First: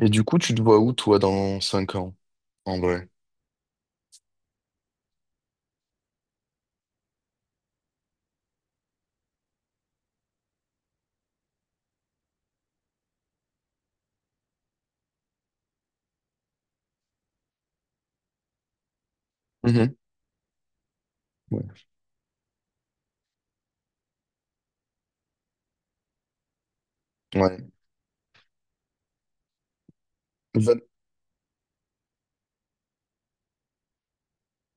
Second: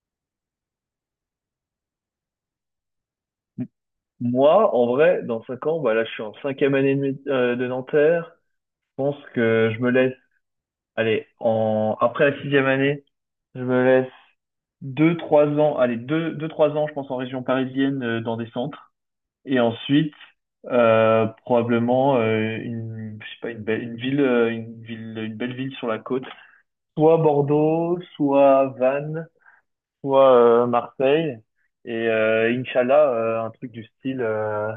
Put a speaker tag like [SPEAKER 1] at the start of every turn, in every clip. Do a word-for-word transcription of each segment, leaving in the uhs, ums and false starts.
[SPEAKER 1] Et du coup, tu te vois où, toi, dans cinq ans, en vrai?
[SPEAKER 2] M- Moi, en vrai, dans cinq ans, bah là, je suis en cinquième année de, mé- euh, de Nanterre. Je pense que je me laisse, allez, en, après la sixième année, je me laisse deux, trois ans, allez, deux, deux, trois ans, je pense, en région parisienne, euh, dans des centres. Et
[SPEAKER 1] Mhm.
[SPEAKER 2] ensuite, euh,
[SPEAKER 1] Ouais.
[SPEAKER 2] probablement, euh, une, je sais pas, une belle, une ville, euh, une ville, une belle ville sur la côte. Soit
[SPEAKER 1] Ouais.
[SPEAKER 2] Bordeaux, soit Vannes, soit, euh,
[SPEAKER 1] Van-
[SPEAKER 2] Marseille. Et, euh, Inch'Allah, euh, un truc du style, euh,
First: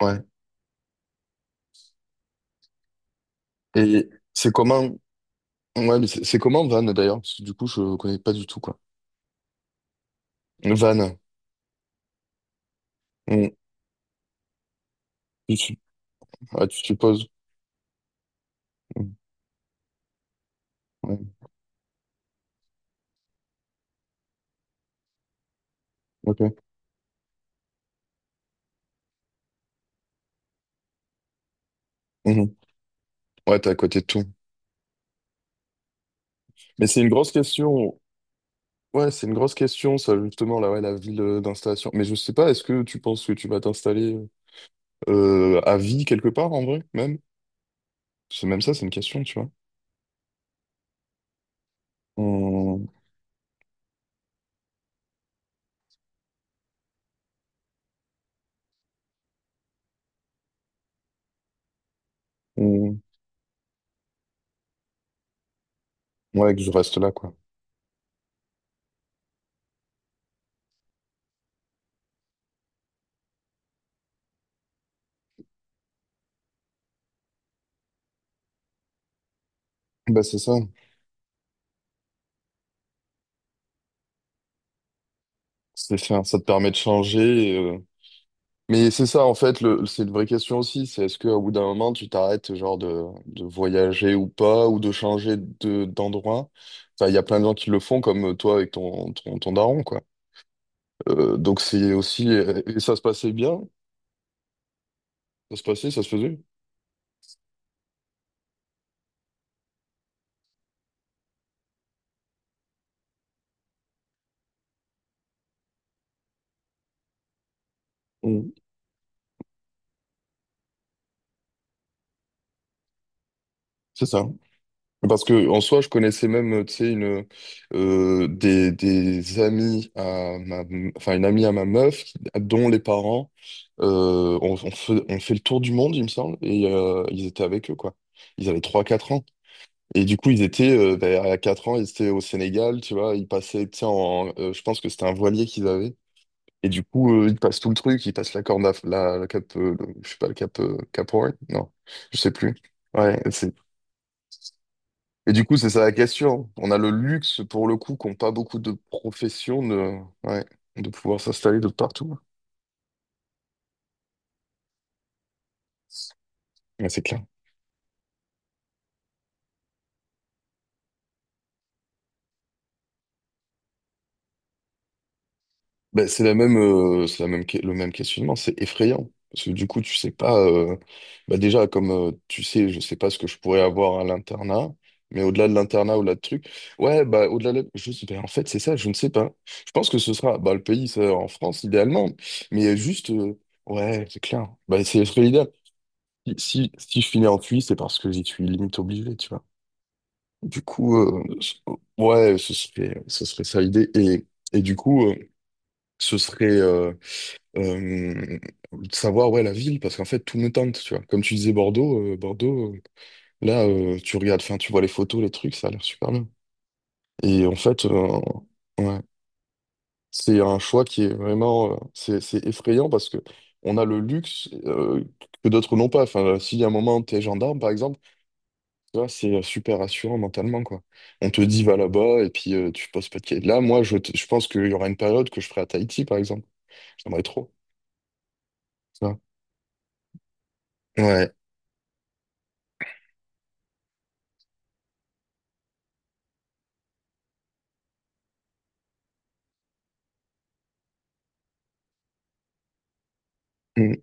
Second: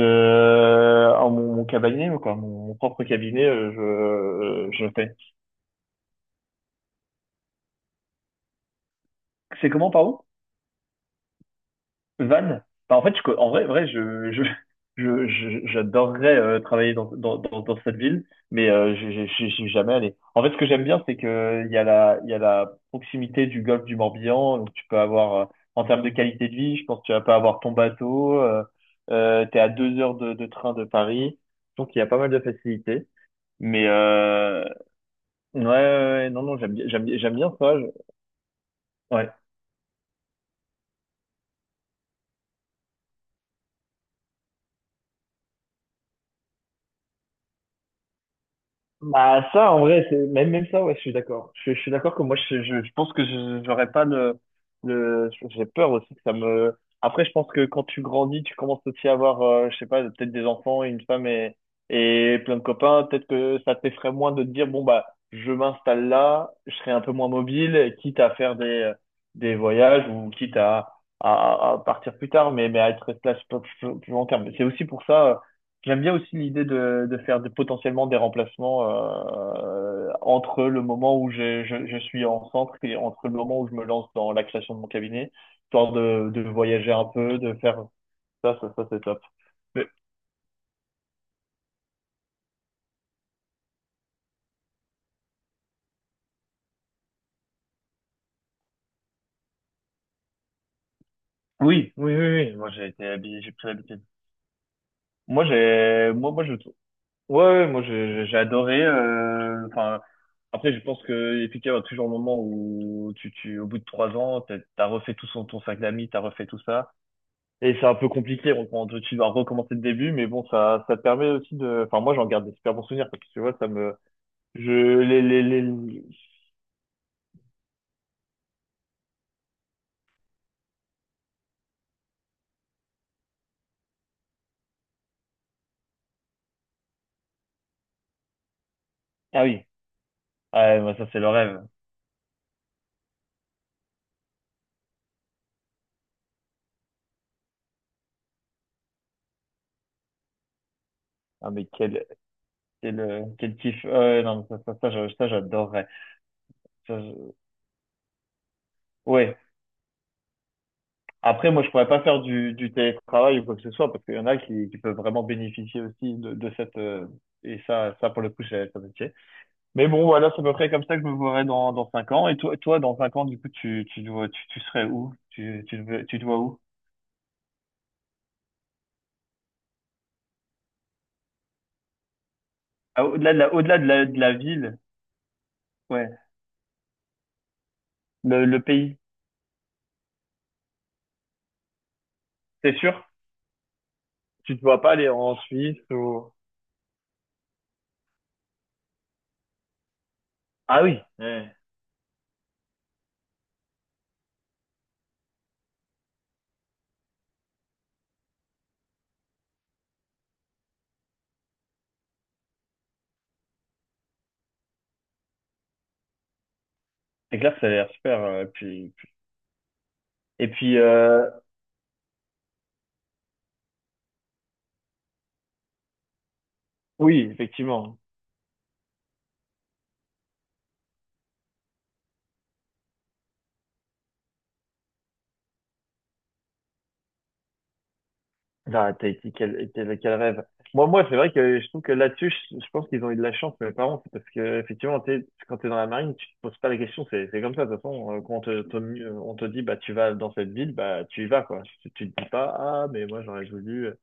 [SPEAKER 1] ouais.
[SPEAKER 2] en mon, mon cabinet, quoi, mon, mon propre cabinet, euh, je,
[SPEAKER 1] Et c'est
[SPEAKER 2] euh, je
[SPEAKER 1] comment...
[SPEAKER 2] fais.
[SPEAKER 1] Ouais, mais c'est c'est comment Van, d'ailleurs? Parce que du coup, je connais pas du tout, quoi.
[SPEAKER 2] C'est comment, pardon?
[SPEAKER 1] Van.
[SPEAKER 2] Van? Bah, en fait, je co-
[SPEAKER 1] Mm.
[SPEAKER 2] en vrai, vrai, je, je, je,
[SPEAKER 1] Tu,
[SPEAKER 2] je-
[SPEAKER 1] tu-
[SPEAKER 2] j'adorerais euh,
[SPEAKER 1] ah, tu te
[SPEAKER 2] travailler dans,
[SPEAKER 1] poses.
[SPEAKER 2] dans, dans, dans cette ville, mais euh, je
[SPEAKER 1] Mm.
[SPEAKER 2] j'ai- j'y suis jamais allé. En fait, ce que j'aime bien, c'est
[SPEAKER 1] Ouais,
[SPEAKER 2] que il y a la, il y a la proximité du golfe du Morbihan, donc tu peux avoir, euh, en termes de qualité
[SPEAKER 1] ok.
[SPEAKER 2] de vie, je pense que tu vas pas avoir ton bateau, euh, euh, t'es à deux heures de, de train de Paris, donc il y a pas mal de
[SPEAKER 1] Mhm.
[SPEAKER 2] facilités.
[SPEAKER 1] Ouais, t'es à
[SPEAKER 2] Mais,
[SPEAKER 1] côté de tout.
[SPEAKER 2] euh, ouais, ouais, ouais, non, non, j'aime bien,
[SPEAKER 1] Mais c'est
[SPEAKER 2] j'aime
[SPEAKER 1] une
[SPEAKER 2] bien,
[SPEAKER 1] grosse
[SPEAKER 2] j'aime bien ça. je-
[SPEAKER 1] question. Ouais, c'est
[SPEAKER 2] Ouais.
[SPEAKER 1] une grosse question, ça, justement, là, ouais, la ville euh, d'installation. Mais je sais pas, est-ce que tu penses que tu vas t'installer euh, à vie quelque part, en vrai, même? C'est même ça, c'est une question, tu
[SPEAKER 2] Bah,
[SPEAKER 1] vois.
[SPEAKER 2] ça, en vrai, c'est même, même ça, ouais, je suis d'accord. Je, je suis d'accord que moi, je, je,
[SPEAKER 1] Mm.
[SPEAKER 2] je pense que je- j'aurais pas le, le, j'ai peur aussi que ça me. Après, je pense que quand tu grandis, tu commences aussi à avoir, euh, je sais pas, peut-être des enfants, une femme et, et plein de
[SPEAKER 1] Mm.
[SPEAKER 2] copains. Peut-être que ça t'effraie moins de te dire, bon, bah, je m'installe là,
[SPEAKER 1] Ouais, que je
[SPEAKER 2] je serai
[SPEAKER 1] reste
[SPEAKER 2] un
[SPEAKER 1] là,
[SPEAKER 2] peu moins
[SPEAKER 1] quoi.
[SPEAKER 2] mobile, quitte à faire des, des voyages ou quitte à, à, à partir plus tard, mais, mais à être resté là plus, plus, plus longtemps. Mais c'est aussi pour ça. J'aime bien aussi l'idée de, de faire des- potentiellement des remplacements euh,
[SPEAKER 1] Bah c'est ça,
[SPEAKER 2] entre le moment où je, je, je suis en centre et entre le moment où je me lance dans la création de mon cabinet, histoire
[SPEAKER 1] c'est ça,
[SPEAKER 2] de,
[SPEAKER 1] ça
[SPEAKER 2] de
[SPEAKER 1] te permet de
[SPEAKER 2] voyager un peu,
[SPEAKER 1] changer.
[SPEAKER 2] de
[SPEAKER 1] et, euh,
[SPEAKER 2] faire ça, ça, ça
[SPEAKER 1] Mais
[SPEAKER 2] c'est
[SPEAKER 1] c'est
[SPEAKER 2] top.
[SPEAKER 1] ça en fait, le,
[SPEAKER 2] Mais
[SPEAKER 1] c'est une vraie question aussi, c'est est-ce qu'au bout d'un moment tu t'arrêtes genre de, de voyager ou pas, ou de changer de, d'endroit? Enfin, il y a plein de gens qui le font comme euh, toi avec ton, ton, ton daron, quoi. Euh, donc c'est
[SPEAKER 2] oui, oui, oui,
[SPEAKER 1] aussi...
[SPEAKER 2] oui,
[SPEAKER 1] euh,
[SPEAKER 2] moi
[SPEAKER 1] Et
[SPEAKER 2] j'ai
[SPEAKER 1] ça se
[SPEAKER 2] été
[SPEAKER 1] passait
[SPEAKER 2] habillé, j'ai
[SPEAKER 1] bien,
[SPEAKER 2] pris l'habitude. Moi
[SPEAKER 1] ça se passait, ça se
[SPEAKER 2] j'ai, moi,
[SPEAKER 1] faisait.
[SPEAKER 2] moi je, ouais, ouais, moi j'ai j'ai adoré. euh, Enfin, après je pense que efficace, il y va toujours le moment où tu, tu, au bout de trois ans, t'as t'as refait tout son, ton sac d'amis, t'as refait tout ça. Et c'est un peu
[SPEAKER 1] Mm.
[SPEAKER 2] compliqué, on, on- tu dois recommencer le début, mais bon, ça, ça te permet aussi de. Enfin, moi, j'en garde des super bons souvenirs, parce que tu vois, ça me.
[SPEAKER 1] C'est ça.
[SPEAKER 2] Je... Les,
[SPEAKER 1] Parce
[SPEAKER 2] les,
[SPEAKER 1] que en
[SPEAKER 2] les...
[SPEAKER 1] soi, je connaissais même, tu sais, une euh, des, des amis à ma, enfin une amie à ma meuf, qui- dont les parents euh, ont, ont fait, ont fait le tour du monde, il me semble, et euh, ils étaient avec eux, quoi. Ils avaient trois quatre ans.
[SPEAKER 2] Ah oui,
[SPEAKER 1] Et du coup, ils
[SPEAKER 2] ah,
[SPEAKER 1] étaient,
[SPEAKER 2] ouais, moi,
[SPEAKER 1] euh,
[SPEAKER 2] ça, c'est
[SPEAKER 1] ben,
[SPEAKER 2] le
[SPEAKER 1] à
[SPEAKER 2] rêve.
[SPEAKER 1] quatre ans, ils étaient au Sénégal, tu vois, ils passaient, tu sais, en, euh, je pense que c'était un voilier qu'ils avaient. Et du coup, euh, ils passent tout le truc, ils passent la corne, à- la, la cap, euh, le- je sais pas, le cap, euh, Cap Horn,
[SPEAKER 2] Ah, mais
[SPEAKER 1] non,
[SPEAKER 2] quel,
[SPEAKER 1] je sais plus.
[SPEAKER 2] quel,
[SPEAKER 1] Ouais,
[SPEAKER 2] euh,
[SPEAKER 1] c'est
[SPEAKER 2] quel kiff. Ouais, non, mais ça, ça, ça, je- ça,
[SPEAKER 1] et du coup, c'est ça
[SPEAKER 2] j'adorerais.
[SPEAKER 1] la question. On a le
[SPEAKER 2] Ça, je-
[SPEAKER 1] luxe, pour le coup, qu'ont pas beaucoup de
[SPEAKER 2] Ouais.
[SPEAKER 1] professions de, ouais, de pouvoir
[SPEAKER 2] Après,
[SPEAKER 1] s'installer
[SPEAKER 2] moi,
[SPEAKER 1] de
[SPEAKER 2] je pourrais pas
[SPEAKER 1] partout.
[SPEAKER 2] faire du, du télétravail ou quoi que ce soit, parce qu'il y en a qui, qui peuvent vraiment bénéficier aussi de, de cette.
[SPEAKER 1] Ouais, c'est
[SPEAKER 2] euh,
[SPEAKER 1] clair.
[SPEAKER 2] Et ça, ça, pour le coup, c'est c'est un métier. Mais bon, voilà, c'est à peu près comme ça que je me verrai dans, dans cinq ans. Et toi, toi, dans cinq ans, du coup, tu, tu, te tu, tu serais où? Tu, tu, te
[SPEAKER 1] Ben,
[SPEAKER 2] tu
[SPEAKER 1] c'est
[SPEAKER 2] te
[SPEAKER 1] la
[SPEAKER 2] vois
[SPEAKER 1] même,
[SPEAKER 2] où?
[SPEAKER 1] euh, c'est la même, que- le même questionnement. C'est effrayant. Parce que du coup, tu sais pas. euh, bah déjà, comme euh, tu sais, je sais
[SPEAKER 2] Ah,
[SPEAKER 1] pas ce que
[SPEAKER 2] au-delà
[SPEAKER 1] je
[SPEAKER 2] de la,
[SPEAKER 1] pourrais
[SPEAKER 2] au-delà de
[SPEAKER 1] avoir à
[SPEAKER 2] la, de la
[SPEAKER 1] l'internat.
[SPEAKER 2] ville,
[SPEAKER 1] Mais au-delà de l'internat,
[SPEAKER 2] ouais,
[SPEAKER 1] au-delà de trucs. Ouais, bah au-delà de. Je, sais- ben, en
[SPEAKER 2] le,
[SPEAKER 1] fait, c'est
[SPEAKER 2] le
[SPEAKER 1] ça, je ne
[SPEAKER 2] pays,
[SPEAKER 1] sais pas. Je pense que ce sera bah, le pays, ça, en France, idéalement. Mais
[SPEAKER 2] c'est sûr?
[SPEAKER 1] juste. euh, ouais, c'est clair.
[SPEAKER 2] Tu te vois
[SPEAKER 1] Bah,
[SPEAKER 2] pas
[SPEAKER 1] c'est
[SPEAKER 2] aller en
[SPEAKER 1] l'idéal.
[SPEAKER 2] Suisse ou.
[SPEAKER 1] Si, si, si je finis en cuit, c'est parce que j'y suis limite obligé, tu vois. Du
[SPEAKER 2] Ah
[SPEAKER 1] coup,
[SPEAKER 2] oui,
[SPEAKER 1] euh,
[SPEAKER 2] ouais.
[SPEAKER 1] je- ouais, ce serait, ce serait ça l'idée. Et, et du coup, euh, ce serait euh, euh, de savoir ouais, la ville, parce qu'en fait, tout me tente, tu vois. Comme tu disais Bordeaux, euh, Bordeaux, euh, là, euh, tu regardes, enfin, tu vois les photos, les trucs, ça a l'air super bien.
[SPEAKER 2] C'est
[SPEAKER 1] Et
[SPEAKER 2] clair
[SPEAKER 1] en
[SPEAKER 2] que ça a
[SPEAKER 1] fait,
[SPEAKER 2] l'air super.
[SPEAKER 1] euh,
[SPEAKER 2] euh, puis,
[SPEAKER 1] ouais,
[SPEAKER 2] puis-
[SPEAKER 1] c'est
[SPEAKER 2] Et
[SPEAKER 1] un
[SPEAKER 2] puis,
[SPEAKER 1] choix qui est
[SPEAKER 2] euh,
[SPEAKER 1] vraiment, euh, c'est, c'est effrayant parce que on a le luxe euh, que d'autres n'ont pas. Enfin, si à un moment, t'es
[SPEAKER 2] Oui,
[SPEAKER 1] gendarme, par exemple,
[SPEAKER 2] effectivement.
[SPEAKER 1] tu vois, c'est euh, super rassurant mentalement, quoi. On te dit va là-bas et puis euh, tu poses pas de questions. Là, moi, je, t- je pense qu'il y aura une période que je ferai à Tahiti, par exemple. J'aimerais trop.
[SPEAKER 2] Ah, t'as
[SPEAKER 1] Ça.
[SPEAKER 2] été quel, quel, quel rêve. Moi, moi, c'est
[SPEAKER 1] Ouais.
[SPEAKER 2] vrai que je trouve que là-dessus, je, je pense qu'ils ont eu de la chance, mes parents, c'est parce que, effectivement, tu quand t'es dans la marine, tu te poses pas la question, c'est, c'est comme ça, de toute façon, euh, quand on te, te- on te dit, bah, tu vas dans cette ville, bah, tu y vas, quoi. Tu, tu te dis pas, ah, mais moi, j'aurais voulu. euh.
[SPEAKER 1] Mm.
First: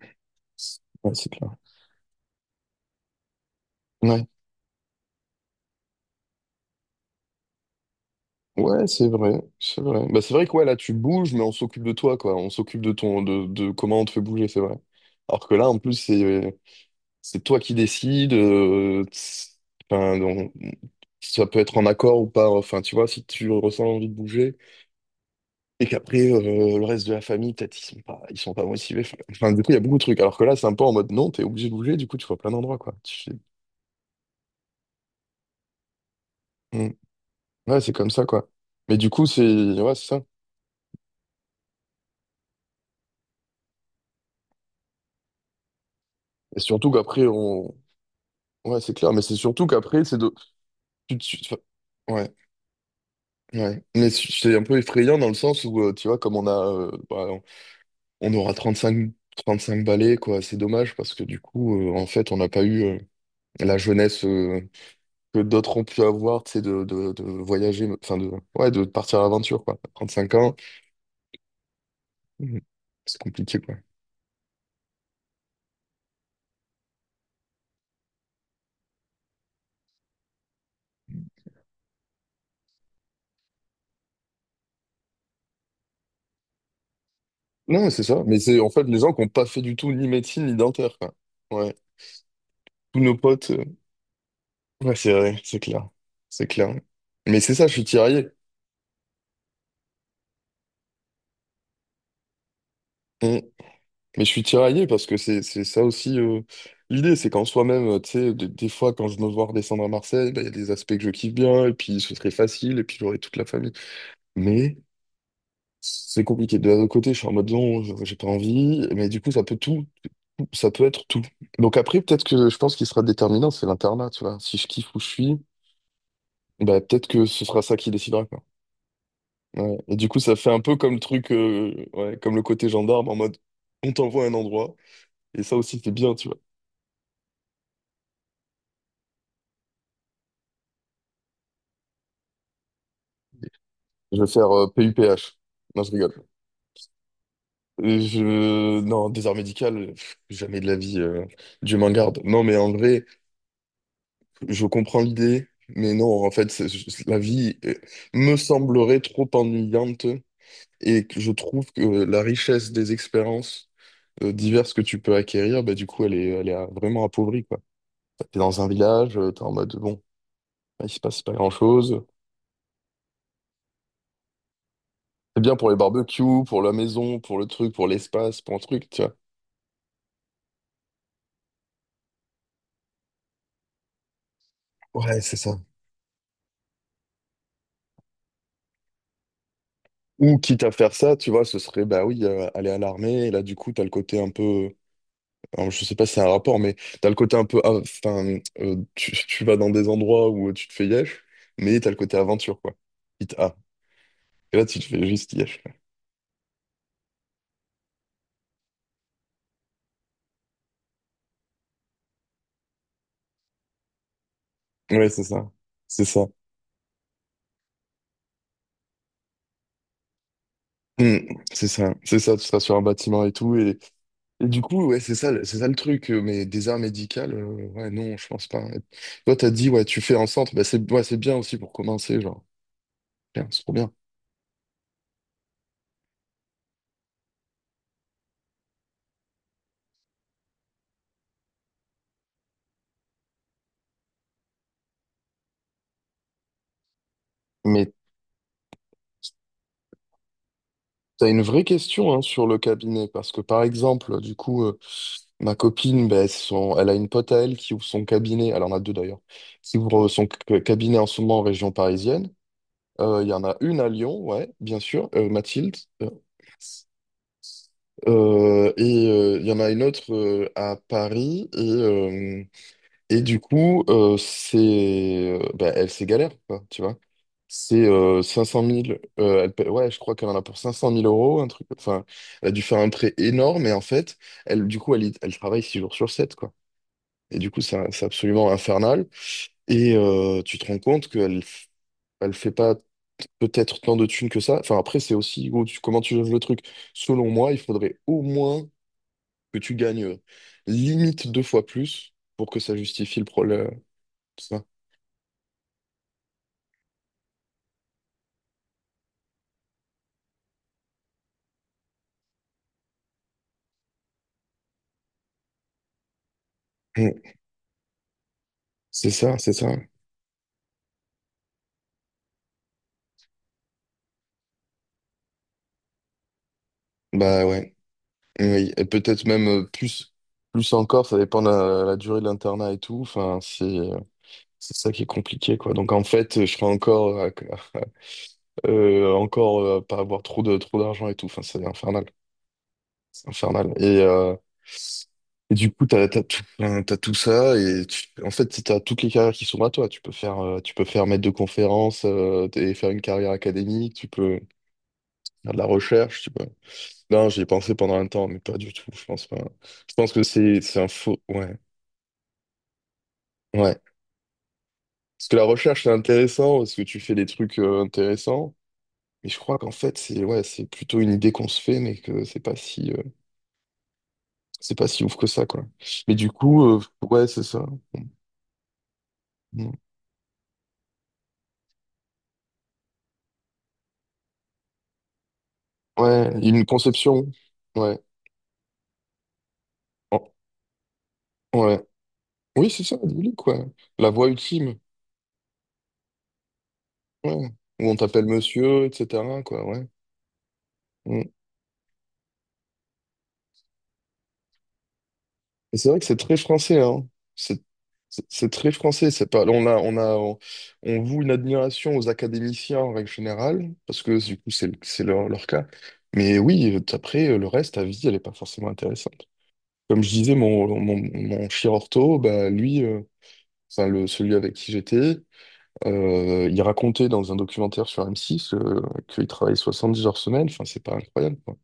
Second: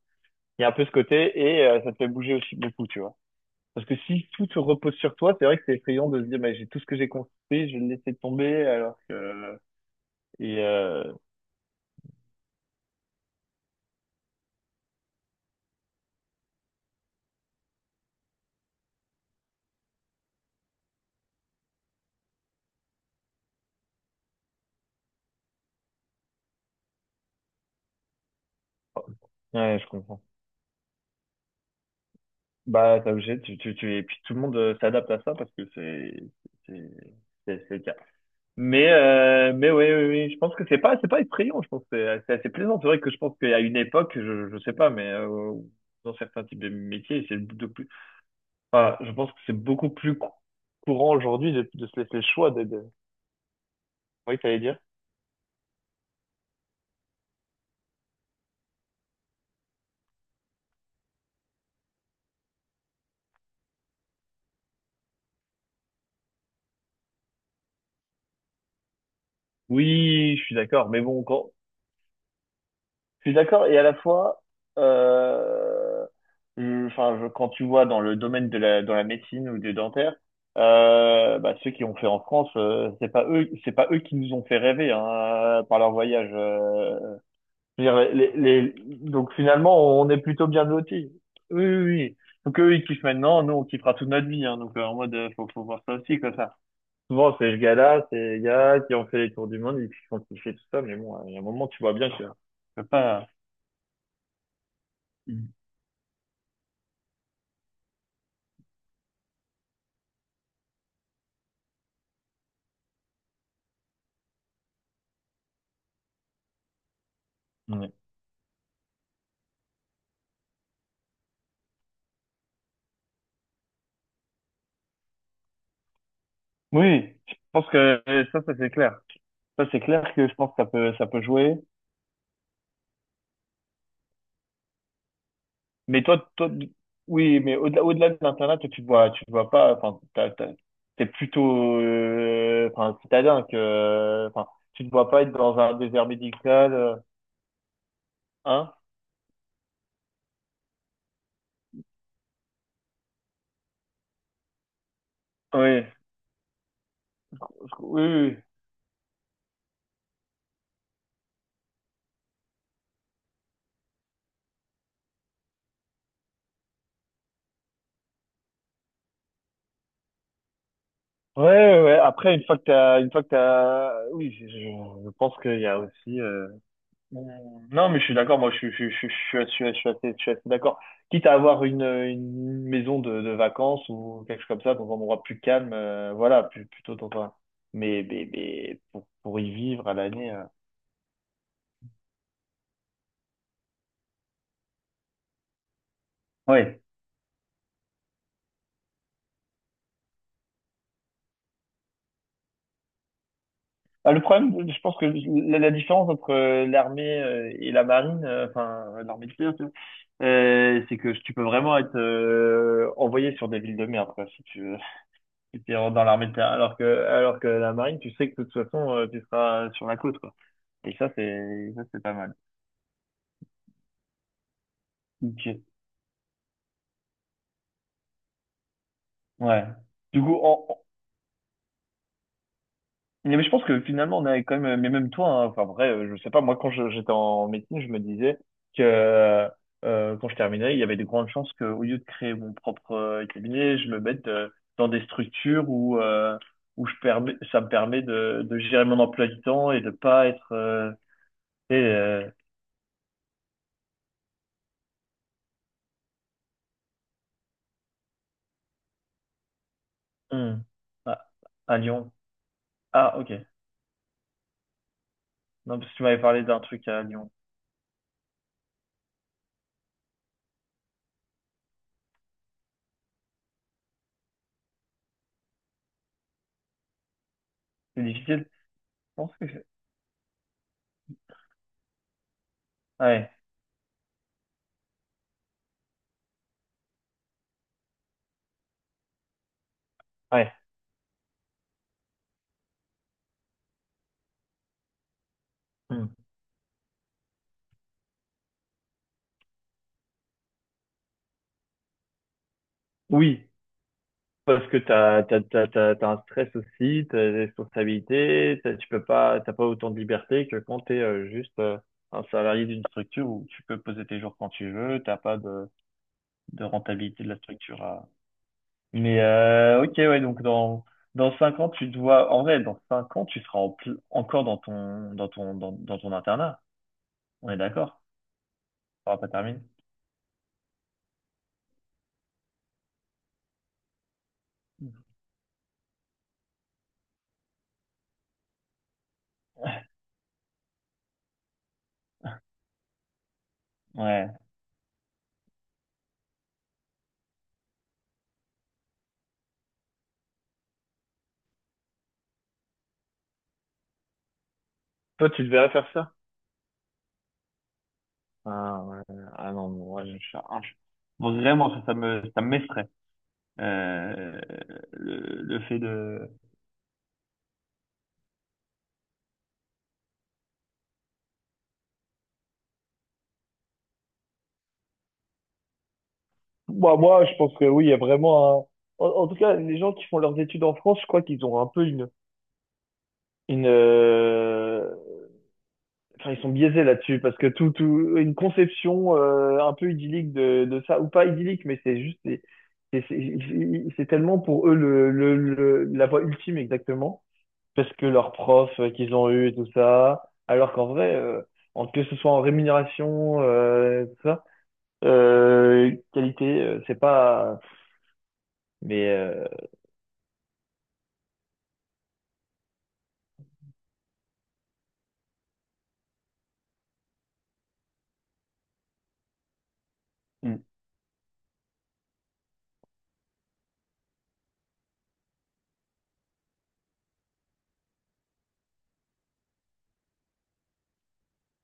[SPEAKER 2] Il y a un peu ce
[SPEAKER 1] Ouais, c'est
[SPEAKER 2] côté,
[SPEAKER 1] clair.
[SPEAKER 2] et euh, ça te fait bouger aussi beaucoup, tu vois. Parce que
[SPEAKER 1] Ouais.
[SPEAKER 2] si tout se repose sur toi, c'est vrai que c'est effrayant de se dire, bah, j'ai tout ce que j'ai construit, je vais le laisser tomber,
[SPEAKER 1] Ouais,
[SPEAKER 2] alors
[SPEAKER 1] c'est vrai.
[SPEAKER 2] que,
[SPEAKER 1] C'est vrai. Bah, c'est vrai que
[SPEAKER 2] et,
[SPEAKER 1] ouais, là, tu
[SPEAKER 2] euh,
[SPEAKER 1] bouges, mais on s'occupe de toi, quoi. On s'occupe de ton de, de comment on te fait bouger, c'est vrai. Alors que là, en plus, c'est c'est toi qui décides. euh, t's- enfin, on- ça peut être en accord ou pas. Enfin, tu vois, si tu ressens l'envie de bouger. Et qu'après, euh, le reste de la famille, peut-être, ils sont pas, ils sont pas motivés. Enfin, enfin, du coup, il y
[SPEAKER 2] ouais,
[SPEAKER 1] a
[SPEAKER 2] je
[SPEAKER 1] beaucoup de trucs.
[SPEAKER 2] comprends.
[SPEAKER 1] Alors que là, c'est un peu en mode non, t'es obligé de bouger, du coup, tu vois plein d'endroits, quoi.
[SPEAKER 2] Bah, t'es
[SPEAKER 1] Tu
[SPEAKER 2] obligé, tu, tu, tu, et puis tout le monde euh, s'adapte à ça parce que c'est,
[SPEAKER 1] fais,
[SPEAKER 2] c'est, c'est,
[SPEAKER 1] hmm.
[SPEAKER 2] c'est le
[SPEAKER 1] Ouais, c'est
[SPEAKER 2] cas.
[SPEAKER 1] comme ça, quoi.
[SPEAKER 2] Mais,
[SPEAKER 1] Mais du coup, c'est.
[SPEAKER 2] euh, mais oui,
[SPEAKER 1] Ouais,
[SPEAKER 2] oui,
[SPEAKER 1] c'est ça.
[SPEAKER 2] oui, je pense que c'est pas, c'est pas effrayant, je pense que c'est c'est assez plaisant. C'est vrai que je pense qu'à une époque, je, je sais pas, mais euh, dans certains types
[SPEAKER 1] Et
[SPEAKER 2] de
[SPEAKER 1] surtout
[SPEAKER 2] métiers,
[SPEAKER 1] qu'après,
[SPEAKER 2] c'est de
[SPEAKER 1] on.
[SPEAKER 2] plus,
[SPEAKER 1] Ouais, c'est
[SPEAKER 2] enfin,
[SPEAKER 1] clair,
[SPEAKER 2] je
[SPEAKER 1] mais
[SPEAKER 2] pense
[SPEAKER 1] c'est
[SPEAKER 2] que c'est
[SPEAKER 1] surtout
[SPEAKER 2] beaucoup
[SPEAKER 1] qu'après,
[SPEAKER 2] plus
[SPEAKER 1] c'est
[SPEAKER 2] cou-
[SPEAKER 1] de.
[SPEAKER 2] courant
[SPEAKER 1] tu- tu-
[SPEAKER 2] aujourd'hui
[SPEAKER 1] enfin,
[SPEAKER 2] de, de se laisser le
[SPEAKER 1] Ouais,
[SPEAKER 2] choix de, de...
[SPEAKER 1] ouais. Mais
[SPEAKER 2] Oui,
[SPEAKER 1] c'est
[SPEAKER 2] t'allais
[SPEAKER 1] un peu
[SPEAKER 2] dire?
[SPEAKER 1] effrayant dans le sens où, euh, tu vois, comme on a. Euh, bah, on aura trente cinq balais, quoi. C'est dommage parce que du coup, euh, en fait, on n'a pas eu euh, la jeunesse. euh, que d'autres ont pu avoir, tu sais, de, de, de voyager, enfin de, ouais, de partir à l'aventure, quoi. À trente-cinq
[SPEAKER 2] Oui, je suis
[SPEAKER 1] ans.
[SPEAKER 2] d'accord, mais bon, quand.
[SPEAKER 1] Mhm. C'est
[SPEAKER 2] Je suis
[SPEAKER 1] compliqué,
[SPEAKER 2] d'accord
[SPEAKER 1] quoi.
[SPEAKER 2] et à la fois, euh, je- enfin, je- quand tu vois dans le domaine de la, dans la médecine ou du dentaire, euh, bah, ceux qui ont fait en France, euh, c'est pas eux, c'est pas eux qui nous ont fait rêver hein, par leur voyage. euh. Je veux
[SPEAKER 1] Non,
[SPEAKER 2] dire,
[SPEAKER 1] c'est ça.
[SPEAKER 2] les,
[SPEAKER 1] Mais c'est en
[SPEAKER 2] les-
[SPEAKER 1] fait les gens qui n'ont
[SPEAKER 2] donc
[SPEAKER 1] pas fait du tout
[SPEAKER 2] finalement,
[SPEAKER 1] ni
[SPEAKER 2] on est
[SPEAKER 1] médecine
[SPEAKER 2] plutôt
[SPEAKER 1] ni
[SPEAKER 2] bien
[SPEAKER 1] dentaire,
[SPEAKER 2] lotis.
[SPEAKER 1] quoi.
[SPEAKER 2] Oui,
[SPEAKER 1] Ouais.
[SPEAKER 2] oui, oui. Donc eux, ils
[SPEAKER 1] Tous
[SPEAKER 2] kiffent
[SPEAKER 1] nos
[SPEAKER 2] maintenant,
[SPEAKER 1] potes.
[SPEAKER 2] nous, on
[SPEAKER 1] euh,
[SPEAKER 2] kiffera toute notre vie. Hein, donc euh,
[SPEAKER 1] Ouais,
[SPEAKER 2] en
[SPEAKER 1] c'est
[SPEAKER 2] mode, euh,
[SPEAKER 1] vrai,
[SPEAKER 2] faut,
[SPEAKER 1] c'est
[SPEAKER 2] faut voir
[SPEAKER 1] clair.
[SPEAKER 2] ça aussi comme
[SPEAKER 1] C'est
[SPEAKER 2] ça.
[SPEAKER 1] clair.
[SPEAKER 2] Souvent,
[SPEAKER 1] Mais c'est
[SPEAKER 2] ces
[SPEAKER 1] ça, je suis
[SPEAKER 2] gars-là,
[SPEAKER 1] tiraillé.
[SPEAKER 2] ces gars qui ont fait les tours du monde, ils ont kiffé tout ça, mais bon, il y a un moment, tu vois bien que tu peux pas.
[SPEAKER 1] Mhm. Mais je suis tiraillé parce que c'est c'est ça aussi euh, l'idée, c'est qu'en soi-même, euh, tu sais, de- des fois quand je me vois redescendre à Marseille, bah, il y a des aspects que je kiffe bien, et puis ce serait facile, et puis j'aurais toute la famille. Mais c'est compliqué. De l'autre côté, je suis en mode non,
[SPEAKER 2] Ouais.
[SPEAKER 1] je- j'ai pas envie, mais du coup, ça peut tout, tout- ça peut être tout. Donc après, peut-être que je pense qu'il sera déterminant, c'est l'internat, tu vois. Si je kiffe où je suis, bah peut-être
[SPEAKER 2] Oui,
[SPEAKER 1] que
[SPEAKER 2] je
[SPEAKER 1] ce sera
[SPEAKER 2] pense
[SPEAKER 1] ça qui
[SPEAKER 2] que euh,
[SPEAKER 1] décidera,
[SPEAKER 2] ça,
[SPEAKER 1] quoi.
[SPEAKER 2] ça c'est clair. Ça
[SPEAKER 1] Ouais.
[SPEAKER 2] c'est
[SPEAKER 1] Et
[SPEAKER 2] clair
[SPEAKER 1] du coup,
[SPEAKER 2] que je
[SPEAKER 1] ça
[SPEAKER 2] pense
[SPEAKER 1] fait
[SPEAKER 2] que
[SPEAKER 1] un
[SPEAKER 2] ça
[SPEAKER 1] peu
[SPEAKER 2] peut,
[SPEAKER 1] comme le
[SPEAKER 2] ça peut
[SPEAKER 1] truc,
[SPEAKER 2] jouer.
[SPEAKER 1] euh, ouais, comme le côté gendarme, en mode on t'envoie à un endroit, et ça aussi, c'est
[SPEAKER 2] Mais
[SPEAKER 1] bien, tu
[SPEAKER 2] toi,
[SPEAKER 1] vois.
[SPEAKER 2] toi, oui, mais au-delà, au-delà de l'internat, toi, tu te vois, tu te vois pas. Enfin, t'as- t'as- t'es plutôt, euh, enfin, citadin que,
[SPEAKER 1] Je vais
[SPEAKER 2] euh, enfin,
[SPEAKER 1] faire euh,
[SPEAKER 2] tu te vois pas être
[SPEAKER 1] P U P H.
[SPEAKER 2] dans un
[SPEAKER 1] Non, je
[SPEAKER 2] désert
[SPEAKER 1] rigole.
[SPEAKER 2] médical, euh,
[SPEAKER 1] Euh,
[SPEAKER 2] hein?
[SPEAKER 1] Je... Non, désert médical, pff, jamais de la vie, euh, Dieu m'en garde. Non, mais en vrai. Je comprends l'idée,
[SPEAKER 2] Oui,
[SPEAKER 1] mais non, en fait, c'est- c'est- la vie euh,
[SPEAKER 2] oui,
[SPEAKER 1] me
[SPEAKER 2] oui.
[SPEAKER 1] semblerait trop ennuyante et que je trouve que la richesse des expériences euh, diverses que tu peux acquérir, bah, du coup, elle est, elle est euh, vraiment appauvrie, quoi. T'es dans un village, euh, t'es en mode, bon, il se passe pas
[SPEAKER 2] Ouais, ouais, ouais.
[SPEAKER 1] grand-chose.
[SPEAKER 2] Après, une fois que t'as, une fois que t'as, oui, je, je je pense
[SPEAKER 1] C'est bien
[SPEAKER 2] qu'il y
[SPEAKER 1] pour les
[SPEAKER 2] a aussi.
[SPEAKER 1] barbecues,
[SPEAKER 2] euh,
[SPEAKER 1] pour la maison,
[SPEAKER 2] Hum,
[SPEAKER 1] pour le truc, pour
[SPEAKER 2] Non, mais je suis d'accord,
[SPEAKER 1] l'espace,
[SPEAKER 2] moi
[SPEAKER 1] pour
[SPEAKER 2] je,
[SPEAKER 1] un
[SPEAKER 2] suis- je, suis-
[SPEAKER 1] truc, tu
[SPEAKER 2] je, suis-
[SPEAKER 1] vois.
[SPEAKER 2] je, suis je suis assez, je suis assez d'accord. Quitte à avoir une, une maison de, de vacances ou quelque chose comme ça, dans un
[SPEAKER 1] Ouais,
[SPEAKER 2] endroit
[SPEAKER 1] c'est
[SPEAKER 2] plus
[SPEAKER 1] ça.
[SPEAKER 2] calme, euh, voilà, plus, plutôt dans un. Mais, mais, mais pour, pour y vivre à l'année.
[SPEAKER 1] Ou
[SPEAKER 2] euh,
[SPEAKER 1] quitte à faire ça, tu vois, ce serait, bah oui, euh, aller à l'armée, et là, du coup, t'as le côté un peu... Alors, je sais pas si c'est un rapport, mais
[SPEAKER 2] Ouais.
[SPEAKER 1] t'as le côté un peu. Ah, enfin, euh, tu, tu vas dans des endroits où euh, tu te fais yesh, mais t'as le côté aventure, quoi. Quitte a.
[SPEAKER 2] Ah, le problème,
[SPEAKER 1] Et là, tu
[SPEAKER 2] je
[SPEAKER 1] te
[SPEAKER 2] pense que
[SPEAKER 1] fais juste
[SPEAKER 2] la,
[SPEAKER 1] yesh.
[SPEAKER 2] la différence entre euh, l'armée euh, et la marine, euh, enfin euh, l'armée de terre, tu vois, euh, c'est que tu peux vraiment être euh, envoyé sur des villes de merde, quoi, si tu veux.
[SPEAKER 1] Ouais, c'est ça.
[SPEAKER 2] Et tu rentres
[SPEAKER 1] C'est
[SPEAKER 2] dans
[SPEAKER 1] ça.
[SPEAKER 2] l'armée de terrain, alors que, alors que la marine, tu sais que de toute façon, euh, tu seras sur la côte, quoi. Et ça,
[SPEAKER 1] Hmm, c'est
[SPEAKER 2] c'est, ça,
[SPEAKER 1] ça.
[SPEAKER 2] c'est pas
[SPEAKER 1] C'est
[SPEAKER 2] mal.
[SPEAKER 1] ça, tu seras sur un bâtiment et tout. Et, et du coup, ouais, c'est ça, le- c'est
[SPEAKER 2] Ok.
[SPEAKER 1] ça le truc. euh, Mais des arts médicales, euh, ouais, non, je pense pas. Et toi, t'as
[SPEAKER 2] Ouais.
[SPEAKER 1] dit, ouais, tu fais
[SPEAKER 2] Du
[SPEAKER 1] un
[SPEAKER 2] coup,
[SPEAKER 1] centre. Bah,
[SPEAKER 2] en- en-
[SPEAKER 1] c'est ouais, c'est bien aussi pour commencer, genre.
[SPEAKER 2] mais
[SPEAKER 1] Bien,
[SPEAKER 2] je
[SPEAKER 1] c'est
[SPEAKER 2] pense
[SPEAKER 1] trop
[SPEAKER 2] que
[SPEAKER 1] bien.
[SPEAKER 2] finalement, on a quand même, mais même toi, hein, enfin, vrai, euh, je sais pas, moi, quand je- j'étais en médecine, je me disais que, euh, quand je terminais, il y avait de grandes chances que, au lieu de créer mon propre euh, cabinet, je me mette euh, dans des structures où, euh, où je permets, ça me
[SPEAKER 1] Mais
[SPEAKER 2] permet de, de gérer mon emploi du temps et de pas être, euh,
[SPEAKER 1] t'as une vraie
[SPEAKER 2] tu
[SPEAKER 1] question hein,
[SPEAKER 2] euh,
[SPEAKER 1] sur le cabinet, parce que par exemple, du coup. euh, Ma copine, ben, son- elle a une pote à elle qui ouvre son cabinet, elle en a deux d'ailleurs, qui ouvre euh, son
[SPEAKER 2] hmm,
[SPEAKER 1] c- cabinet en ce
[SPEAKER 2] à,
[SPEAKER 1] moment en région
[SPEAKER 2] à Lyon.
[SPEAKER 1] parisienne.
[SPEAKER 2] Ah,
[SPEAKER 1] Euh, Il y
[SPEAKER 2] ok.
[SPEAKER 1] en a une à Lyon, ouais, bien sûr, euh, Mathilde.
[SPEAKER 2] Non, parce que tu
[SPEAKER 1] Euh,
[SPEAKER 2] m'avais parlé d'un truc à Lyon.
[SPEAKER 1] euh, et euh, il y en a une autre euh, à Paris. Et, euh, et du coup, euh, c'est, euh, ben, elle, c'est galère, quoi, tu vois. C'est
[SPEAKER 2] C'est
[SPEAKER 1] euh, cinq
[SPEAKER 2] difficile?
[SPEAKER 1] cent
[SPEAKER 2] Je
[SPEAKER 1] mille.
[SPEAKER 2] pense
[SPEAKER 1] Euh,
[SPEAKER 2] que
[SPEAKER 1] elle
[SPEAKER 2] c'est-
[SPEAKER 1] paie- ouais, je crois qu'elle en a pour cinq cent mille euros, un truc. Enfin, elle a dû faire un prêt
[SPEAKER 2] Ouais,
[SPEAKER 1] énorme et en fait, elle, du coup, elle, y- elle travaille six jours sur sept, Et du coup, c'est c'est absolument infernal. Et euh,
[SPEAKER 2] ouais.
[SPEAKER 1] tu te rends compte qu'elle f- elle fait pas peut-être tant de thunes que ça. Enfin, après, c'est aussi où tu- comment
[SPEAKER 2] Hmm.
[SPEAKER 1] tu juges le truc. Selon moi, il faudrait au moins que tu gagnes euh, limite deux fois plus pour que ça justifie le
[SPEAKER 2] Oui,
[SPEAKER 1] problème. Ça.
[SPEAKER 2] parce que t'as, t'as, t'as, t'as, t'as un stress aussi, t'as des responsabilités, t'as, tu peux pas, t'as pas autant de liberté que quand t'es euh, juste euh, un salarié d'une structure où tu peux poser tes jours quand tu veux, t'as pas de, de
[SPEAKER 1] Mm.
[SPEAKER 2] rentabilité de la structure à.
[SPEAKER 1] C'est
[SPEAKER 2] Mais
[SPEAKER 1] ça, c'est ça.
[SPEAKER 2] euh, ok, ouais, donc dans dans cinq ans, tu dois, en vrai, dans cinq ans, tu seras en pl- encore dans ton dans ton dans, dans ton internat.
[SPEAKER 1] Bah
[SPEAKER 2] On est
[SPEAKER 1] ouais.
[SPEAKER 2] d'accord?
[SPEAKER 1] Oui. Et
[SPEAKER 2] On
[SPEAKER 1] peut-être
[SPEAKER 2] pas
[SPEAKER 1] même
[SPEAKER 2] terminé.
[SPEAKER 1] euh, plus, plus encore, ça dépend de la, la durée de l'internat et tout. Enfin, c'est euh, c'est ça qui est compliqué, quoi. Donc en fait, je serais encore à, Euh, encore euh, pas avoir trop de trop d'argent et tout. Enfin, c'est infernal. C'est infernal. Et,
[SPEAKER 2] Ouais.
[SPEAKER 1] euh, et du coup, t'as, t'as tout, enfin, t'as tout ça et tu- en fait, si t'as toutes les carrières qui sont à toi. Tu peux faire, euh, tu peux faire maître de conférence euh, et faire une carrière académique. Tu peux
[SPEAKER 2] Toi, tu
[SPEAKER 1] faire de la
[SPEAKER 2] devrais faire ça?
[SPEAKER 1] recherche. Tu peux. Non, j'y ai pensé pendant un temps, mais pas du
[SPEAKER 2] Ah,
[SPEAKER 1] tout.
[SPEAKER 2] ouais.
[SPEAKER 1] Je pense pas.
[SPEAKER 2] Ah non,
[SPEAKER 1] Je
[SPEAKER 2] moi,
[SPEAKER 1] pense
[SPEAKER 2] je,
[SPEAKER 1] que
[SPEAKER 2] je- ah,
[SPEAKER 1] c'est,
[SPEAKER 2] je-
[SPEAKER 1] c'est un faux. Ouais,
[SPEAKER 2] vraiment, ça, ça me, ça m'effraie.
[SPEAKER 1] ouais.
[SPEAKER 2] Euh,
[SPEAKER 1] Parce que
[SPEAKER 2] le,
[SPEAKER 1] la
[SPEAKER 2] le fait
[SPEAKER 1] recherche, c'est
[SPEAKER 2] de.
[SPEAKER 1] intéressant parce que tu fais des trucs euh, intéressants. Mais je crois qu'en fait, c'est ouais, c'est plutôt une idée qu'on se fait, mais que c'est pas si. euh, c'est pas si ouf que ça, quoi. Mais du coup, euh,
[SPEAKER 2] Moi moi,
[SPEAKER 1] ouais,
[SPEAKER 2] je
[SPEAKER 1] c'est
[SPEAKER 2] pense
[SPEAKER 1] ça.
[SPEAKER 2] que oui, il y a vraiment un. En, en tout cas,
[SPEAKER 1] Mm.
[SPEAKER 2] les gens qui font leurs études en France, je crois qu'ils ont un peu une. une euh,
[SPEAKER 1] Ouais,
[SPEAKER 2] Enfin, ils
[SPEAKER 1] il y
[SPEAKER 2] sont
[SPEAKER 1] a une
[SPEAKER 2] biaisés là-dessus,
[SPEAKER 1] conception.
[SPEAKER 2] parce que tout,
[SPEAKER 1] Ouais.
[SPEAKER 2] tout, une conception euh, un peu
[SPEAKER 1] Oh,
[SPEAKER 2] idyllique de, de ça, ou pas idyllique, mais
[SPEAKER 1] ouais.
[SPEAKER 2] c'est juste. C'est
[SPEAKER 1] Oui, c'est ça,
[SPEAKER 2] c'est-
[SPEAKER 1] dis-le, quoi.
[SPEAKER 2] c'est- c'est
[SPEAKER 1] La voix
[SPEAKER 2] tellement pour eux
[SPEAKER 1] ultime.
[SPEAKER 2] le, le, le- la voie ultime, exactement.
[SPEAKER 1] Ouais. Où
[SPEAKER 2] Parce
[SPEAKER 1] on
[SPEAKER 2] que
[SPEAKER 1] t'appelle
[SPEAKER 2] leurs profs
[SPEAKER 1] monsieur,
[SPEAKER 2] euh, qu'ils ont
[SPEAKER 1] et cetera,
[SPEAKER 2] eu et tout
[SPEAKER 1] quoi, ouais.
[SPEAKER 2] ça. Alors qu'en vrai,
[SPEAKER 1] Mm.
[SPEAKER 2] euh, en- que ce soit en rémunération, euh, tout ça,
[SPEAKER 1] Et c'est
[SPEAKER 2] euh,
[SPEAKER 1] vrai que c'est très
[SPEAKER 2] qualité, euh,
[SPEAKER 1] français,
[SPEAKER 2] c'est
[SPEAKER 1] hein.
[SPEAKER 2] pas.
[SPEAKER 1] C'est c'est- c'est très
[SPEAKER 2] Mais
[SPEAKER 1] français. C'est pas,
[SPEAKER 2] euh,
[SPEAKER 1] on a, on a, on, on voue une admiration aux académiciens en règle générale, parce que du coup, c'est le- c'est leur, leur cas. Mais oui, après, euh, le reste, ta vie, elle est pas forcément intéressante. Comme je disais,
[SPEAKER 2] Mm.
[SPEAKER 1] mon, mon, mon chirurto, bah, lui. Euh, enfin le, celui avec qui j'étais, euh, il racontait dans un documentaire sur M six euh, qu'il travaille soixante-dix heures semaine, enfin c'est pas incroyable quoi.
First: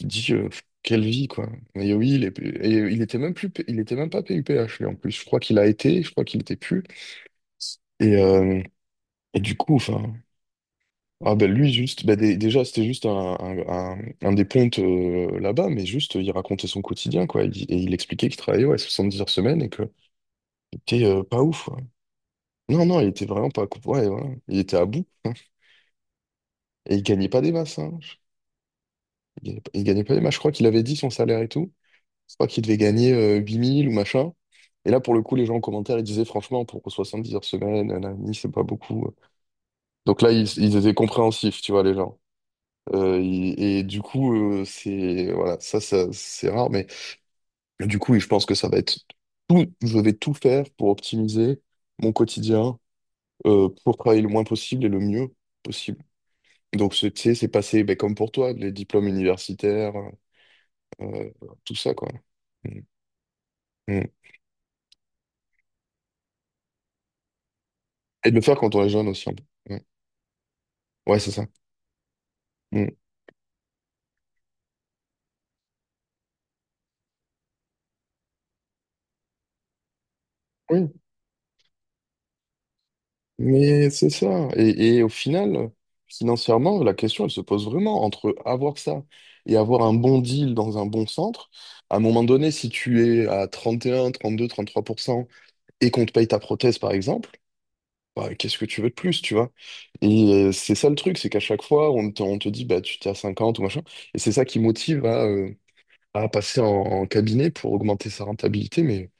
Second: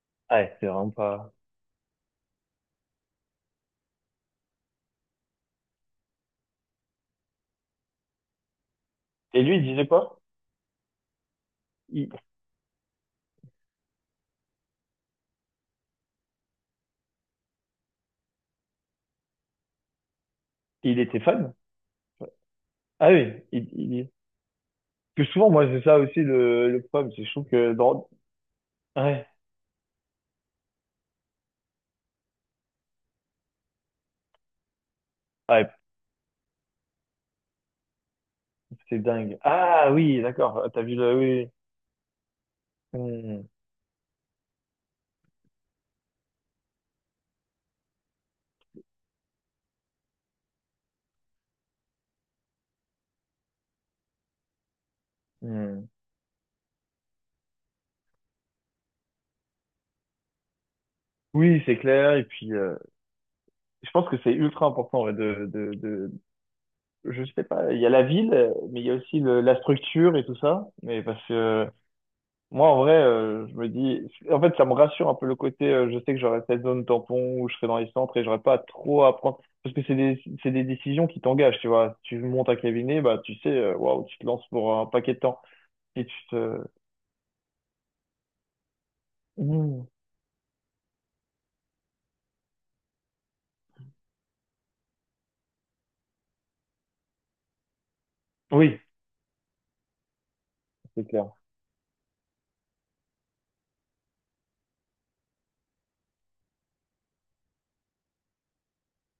[SPEAKER 1] Il dit euh,
[SPEAKER 2] Ouais, c'est vraiment
[SPEAKER 1] quelle vie
[SPEAKER 2] pas.
[SPEAKER 1] quoi. Mais oui, il est- et il était même plus, P- il était même pas P U P H lui en plus. Je crois qu'il a été, je crois qu'il était plus. Et, euh, et
[SPEAKER 2] Et
[SPEAKER 1] du
[SPEAKER 2] lui, il
[SPEAKER 1] coup,
[SPEAKER 2] disait
[SPEAKER 1] enfin,
[SPEAKER 2] quoi?
[SPEAKER 1] ah ben lui juste,
[SPEAKER 2] Il,
[SPEAKER 1] ben dé- déjà c'était juste un, un, un- un des pontes euh, là-bas, mais juste il racontait son quotidien quoi. Il- Et il expliquait qu'il travaillait ouais, soixante-dix heures semaine et que
[SPEAKER 2] il
[SPEAKER 1] c'était
[SPEAKER 2] était
[SPEAKER 1] euh, pas
[SPEAKER 2] fan?
[SPEAKER 1] ouf. Non, non, il
[SPEAKER 2] Ah
[SPEAKER 1] était
[SPEAKER 2] oui.
[SPEAKER 1] vraiment pas.
[SPEAKER 2] il,
[SPEAKER 1] Ouais,
[SPEAKER 2] il...
[SPEAKER 1] voilà. Il était à bout,
[SPEAKER 2] Parce
[SPEAKER 1] hein.
[SPEAKER 2] que souvent, moi, c'est ça aussi le, le
[SPEAKER 1] Et il
[SPEAKER 2] problème, c'est que
[SPEAKER 1] gagnait
[SPEAKER 2] je
[SPEAKER 1] pas
[SPEAKER 2] trouve
[SPEAKER 1] des
[SPEAKER 2] que
[SPEAKER 1] masses, hein.
[SPEAKER 2] dans. Ouais,
[SPEAKER 1] Il gagnait pas, il gagnait pas des masses. Je crois qu'il avait dit son salaire et tout. Je crois qu'il devait gagner euh, huit mille ou machin. Et là, pour le coup, les gens en
[SPEAKER 2] ouais,
[SPEAKER 1] commentaire, ils disaient franchement, pour soixante-dix heures semaine, un ami, c'est pas
[SPEAKER 2] c'est
[SPEAKER 1] beaucoup. euh.
[SPEAKER 2] dingue. Ah oui,
[SPEAKER 1] Donc là, ils,
[SPEAKER 2] d'accord, ah,
[SPEAKER 1] ils
[SPEAKER 2] t'as
[SPEAKER 1] étaient
[SPEAKER 2] vu le. Oui,
[SPEAKER 1] compréhensifs, tu vois, les gens.
[SPEAKER 2] oui,
[SPEAKER 1] Euh,
[SPEAKER 2] mm,
[SPEAKER 1] ils- et du coup, euh, c'est. Voilà, ça, ça c'est rare. Mais du coup, oui, je pense que ça va être tout. Je vais tout faire pour optimiser mon quotidien, euh, pour travailler le moins possible et le mieux
[SPEAKER 2] mm.
[SPEAKER 1] possible. Donc, c'est- tu sais, c'est passé ben, comme pour toi, les diplômes universitaires, euh,
[SPEAKER 2] Oui,
[SPEAKER 1] tout
[SPEAKER 2] c'est
[SPEAKER 1] ça, quoi.
[SPEAKER 2] clair. Et puis, euh,
[SPEAKER 1] Mm.
[SPEAKER 2] je
[SPEAKER 1] Mm.
[SPEAKER 2] pense que c'est ultra important ouais, de, de, de, je sais pas, il y a la
[SPEAKER 1] Et
[SPEAKER 2] ville,
[SPEAKER 1] de le
[SPEAKER 2] euh,
[SPEAKER 1] faire quand
[SPEAKER 2] mais
[SPEAKER 1] on
[SPEAKER 2] il
[SPEAKER 1] est
[SPEAKER 2] y a
[SPEAKER 1] jeune
[SPEAKER 2] aussi
[SPEAKER 1] aussi, un
[SPEAKER 2] le-
[SPEAKER 1] peu.
[SPEAKER 2] la
[SPEAKER 1] Ouais,
[SPEAKER 2] structure et tout ça. Mais
[SPEAKER 1] ouais,
[SPEAKER 2] parce
[SPEAKER 1] c'est
[SPEAKER 2] que
[SPEAKER 1] ça.
[SPEAKER 2] euh, moi, en
[SPEAKER 1] Mm.
[SPEAKER 2] vrai, euh, je me dis, en fait, ça me rassure un peu le côté, euh, je sais que j'aurai cette zone tampon où je serai dans les centres et j'aurai pas trop à prendre. Parce que c'est des, c'est des
[SPEAKER 1] Oui,
[SPEAKER 2] décisions qui t'engagent, tu vois. Si tu montes un cabinet, bah, tu sais, euh,
[SPEAKER 1] mais
[SPEAKER 2] waouh,
[SPEAKER 1] c'est
[SPEAKER 2] tu te lances
[SPEAKER 1] ça.
[SPEAKER 2] pour un
[SPEAKER 1] Et, et au
[SPEAKER 2] paquet de temps.
[SPEAKER 1] final,
[SPEAKER 2] Et tu te.
[SPEAKER 1] financièrement, la question, elle se pose vraiment entre avoir ça et avoir
[SPEAKER 2] Mmh.
[SPEAKER 1] un bon deal dans un bon centre. À un moment donné, si tu es à trente et un, trente-deux, trente-trois pour cent et qu'on te paye ta prothèse, par exemple, bah, qu'est-ce que
[SPEAKER 2] Oui,
[SPEAKER 1] tu veux de plus, tu vois? Et euh, c'est ça le
[SPEAKER 2] c'est
[SPEAKER 1] truc, c'est
[SPEAKER 2] clair.
[SPEAKER 1] qu'à chaque fois, on te, on te dit, bah, tu t'es à cinquante ou machin. Et c'est ça qui motive à, euh, à passer en, en cabinet pour augmenter sa rentabilité. Mais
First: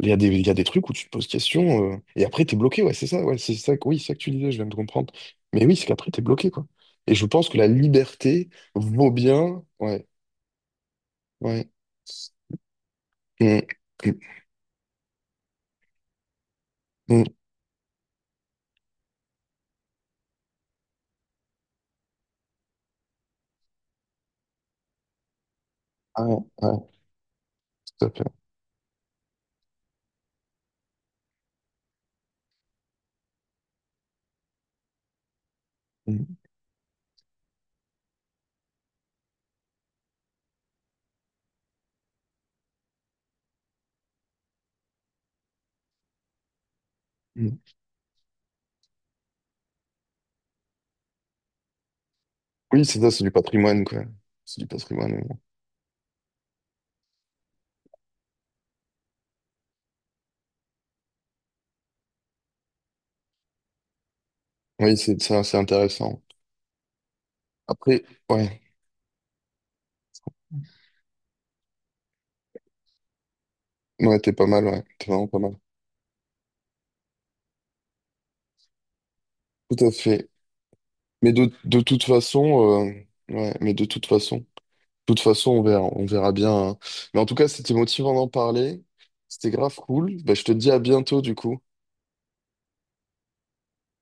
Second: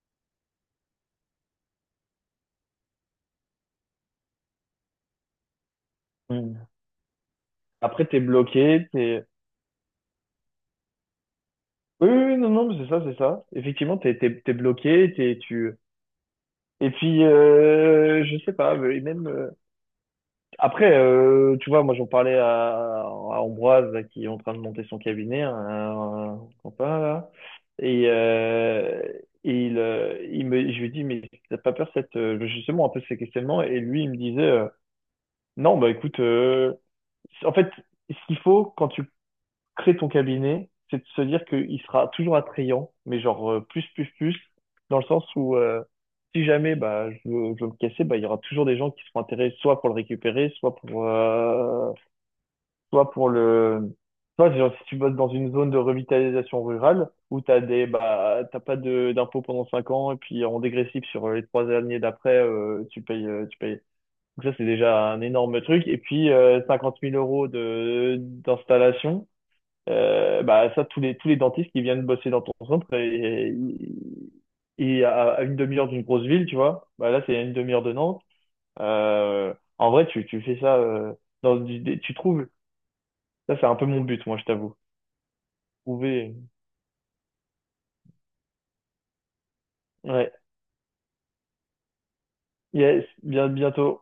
[SPEAKER 1] il y a des, il y a des trucs où tu te poses question, euh, et après, t'es bloqué, ouais, c'est ça, ouais, c'est ça, que- oui, c'est ça que tu disais, je viens de comprendre. Mais oui, c'est qu'après, t'es bloqué,
[SPEAKER 2] Mmh.
[SPEAKER 1] quoi. Et je pense que la
[SPEAKER 2] Après, t'es
[SPEAKER 1] liberté
[SPEAKER 2] bloqué,
[SPEAKER 1] vaut
[SPEAKER 2] t'es.
[SPEAKER 1] bien, ouais, ouais.
[SPEAKER 2] Oui, oui, oui, non, non, mais c'est ça, c'est ça.
[SPEAKER 1] Mm,
[SPEAKER 2] Effectivement, t'es,
[SPEAKER 1] mm,
[SPEAKER 2] t'es, t'es bloqué, t'es, tu... Et puis,
[SPEAKER 1] mm.
[SPEAKER 2] euh, je sais pas, mais même. euh, Après, euh, tu vois, moi j'en parlais à, à Ambroise là, qui est en train de monter son cabinet, un,
[SPEAKER 1] Ah,
[SPEAKER 2] un
[SPEAKER 1] ouais,
[SPEAKER 2] copain là,
[SPEAKER 1] tout
[SPEAKER 2] et,
[SPEAKER 1] à fait.
[SPEAKER 2] euh, et il, euh, il me, je lui dis mais t'as pas peur cette euh, justement un peu ces questionnements et lui il me disait euh, non bah écoute
[SPEAKER 1] Mm,
[SPEAKER 2] euh, en fait ce qu'il faut quand tu créer ton cabinet, c'est de se dire qu'il sera toujours attrayant, mais genre euh, plus, plus, plus, dans le sens où euh, si jamais bah, je, veux,
[SPEAKER 1] mm.
[SPEAKER 2] je veux me casser, bah, il y aura toujours des gens qui seront intéressés soit pour le récupérer, soit pour, euh,
[SPEAKER 1] Oui, c'est ça,
[SPEAKER 2] soit
[SPEAKER 1] c'est
[SPEAKER 2] pour
[SPEAKER 1] du patrimoine,
[SPEAKER 2] le.
[SPEAKER 1] quoi.
[SPEAKER 2] Soit
[SPEAKER 1] C'est du
[SPEAKER 2] genre, si tu
[SPEAKER 1] patrimoine,
[SPEAKER 2] bosses
[SPEAKER 1] mais
[SPEAKER 2] dans
[SPEAKER 1] bon.
[SPEAKER 2] une zone de revitalisation rurale où tu des bah, t'as pas de d'impôts pendant cinq ans et puis en dégressif sur euh, les trois années d'après, euh, tu payes, euh, tu payes. Donc ça, c'est
[SPEAKER 1] Oui,
[SPEAKER 2] déjà
[SPEAKER 1] c'est
[SPEAKER 2] un
[SPEAKER 1] ça, c'est
[SPEAKER 2] énorme truc. Et
[SPEAKER 1] intéressant.
[SPEAKER 2] puis, euh, cinquante mille euros
[SPEAKER 1] Après,
[SPEAKER 2] de
[SPEAKER 1] ouais,
[SPEAKER 2] d'installation euh, bah ça, tous les tous les dentistes qui viennent bosser dans ton centre et,
[SPEAKER 1] ouais, t'es pas mal, ouais,
[SPEAKER 2] et
[SPEAKER 1] t'es
[SPEAKER 2] et
[SPEAKER 1] vraiment
[SPEAKER 2] à,
[SPEAKER 1] pas
[SPEAKER 2] à
[SPEAKER 1] mal.
[SPEAKER 2] une demi-heure d'une grosse ville, tu vois, bah là c'est à une demi-heure de Nantes. Euh,
[SPEAKER 1] Tout
[SPEAKER 2] en
[SPEAKER 1] à
[SPEAKER 2] vrai, tu
[SPEAKER 1] fait.
[SPEAKER 2] tu fais ça euh,
[SPEAKER 1] Mais de,
[SPEAKER 2] dans
[SPEAKER 1] de
[SPEAKER 2] du- des-
[SPEAKER 1] toute
[SPEAKER 2] tu trouves.
[SPEAKER 1] façon, euh, ouais,
[SPEAKER 2] Ça c'est
[SPEAKER 1] mais
[SPEAKER 2] un
[SPEAKER 1] de
[SPEAKER 2] peu mon
[SPEAKER 1] toute
[SPEAKER 2] but,
[SPEAKER 1] façon,
[SPEAKER 2] moi
[SPEAKER 1] de
[SPEAKER 2] je t'avoue.
[SPEAKER 1] toute façon, on verra, on verra
[SPEAKER 2] Trouver.
[SPEAKER 1] bien, hein. Mais en tout cas, c'était motivant d'en parler. C'était grave cool.
[SPEAKER 2] Ouais.
[SPEAKER 1] Bah, je te dis à bientôt, du coup.
[SPEAKER 2] Yes, bien bientôt.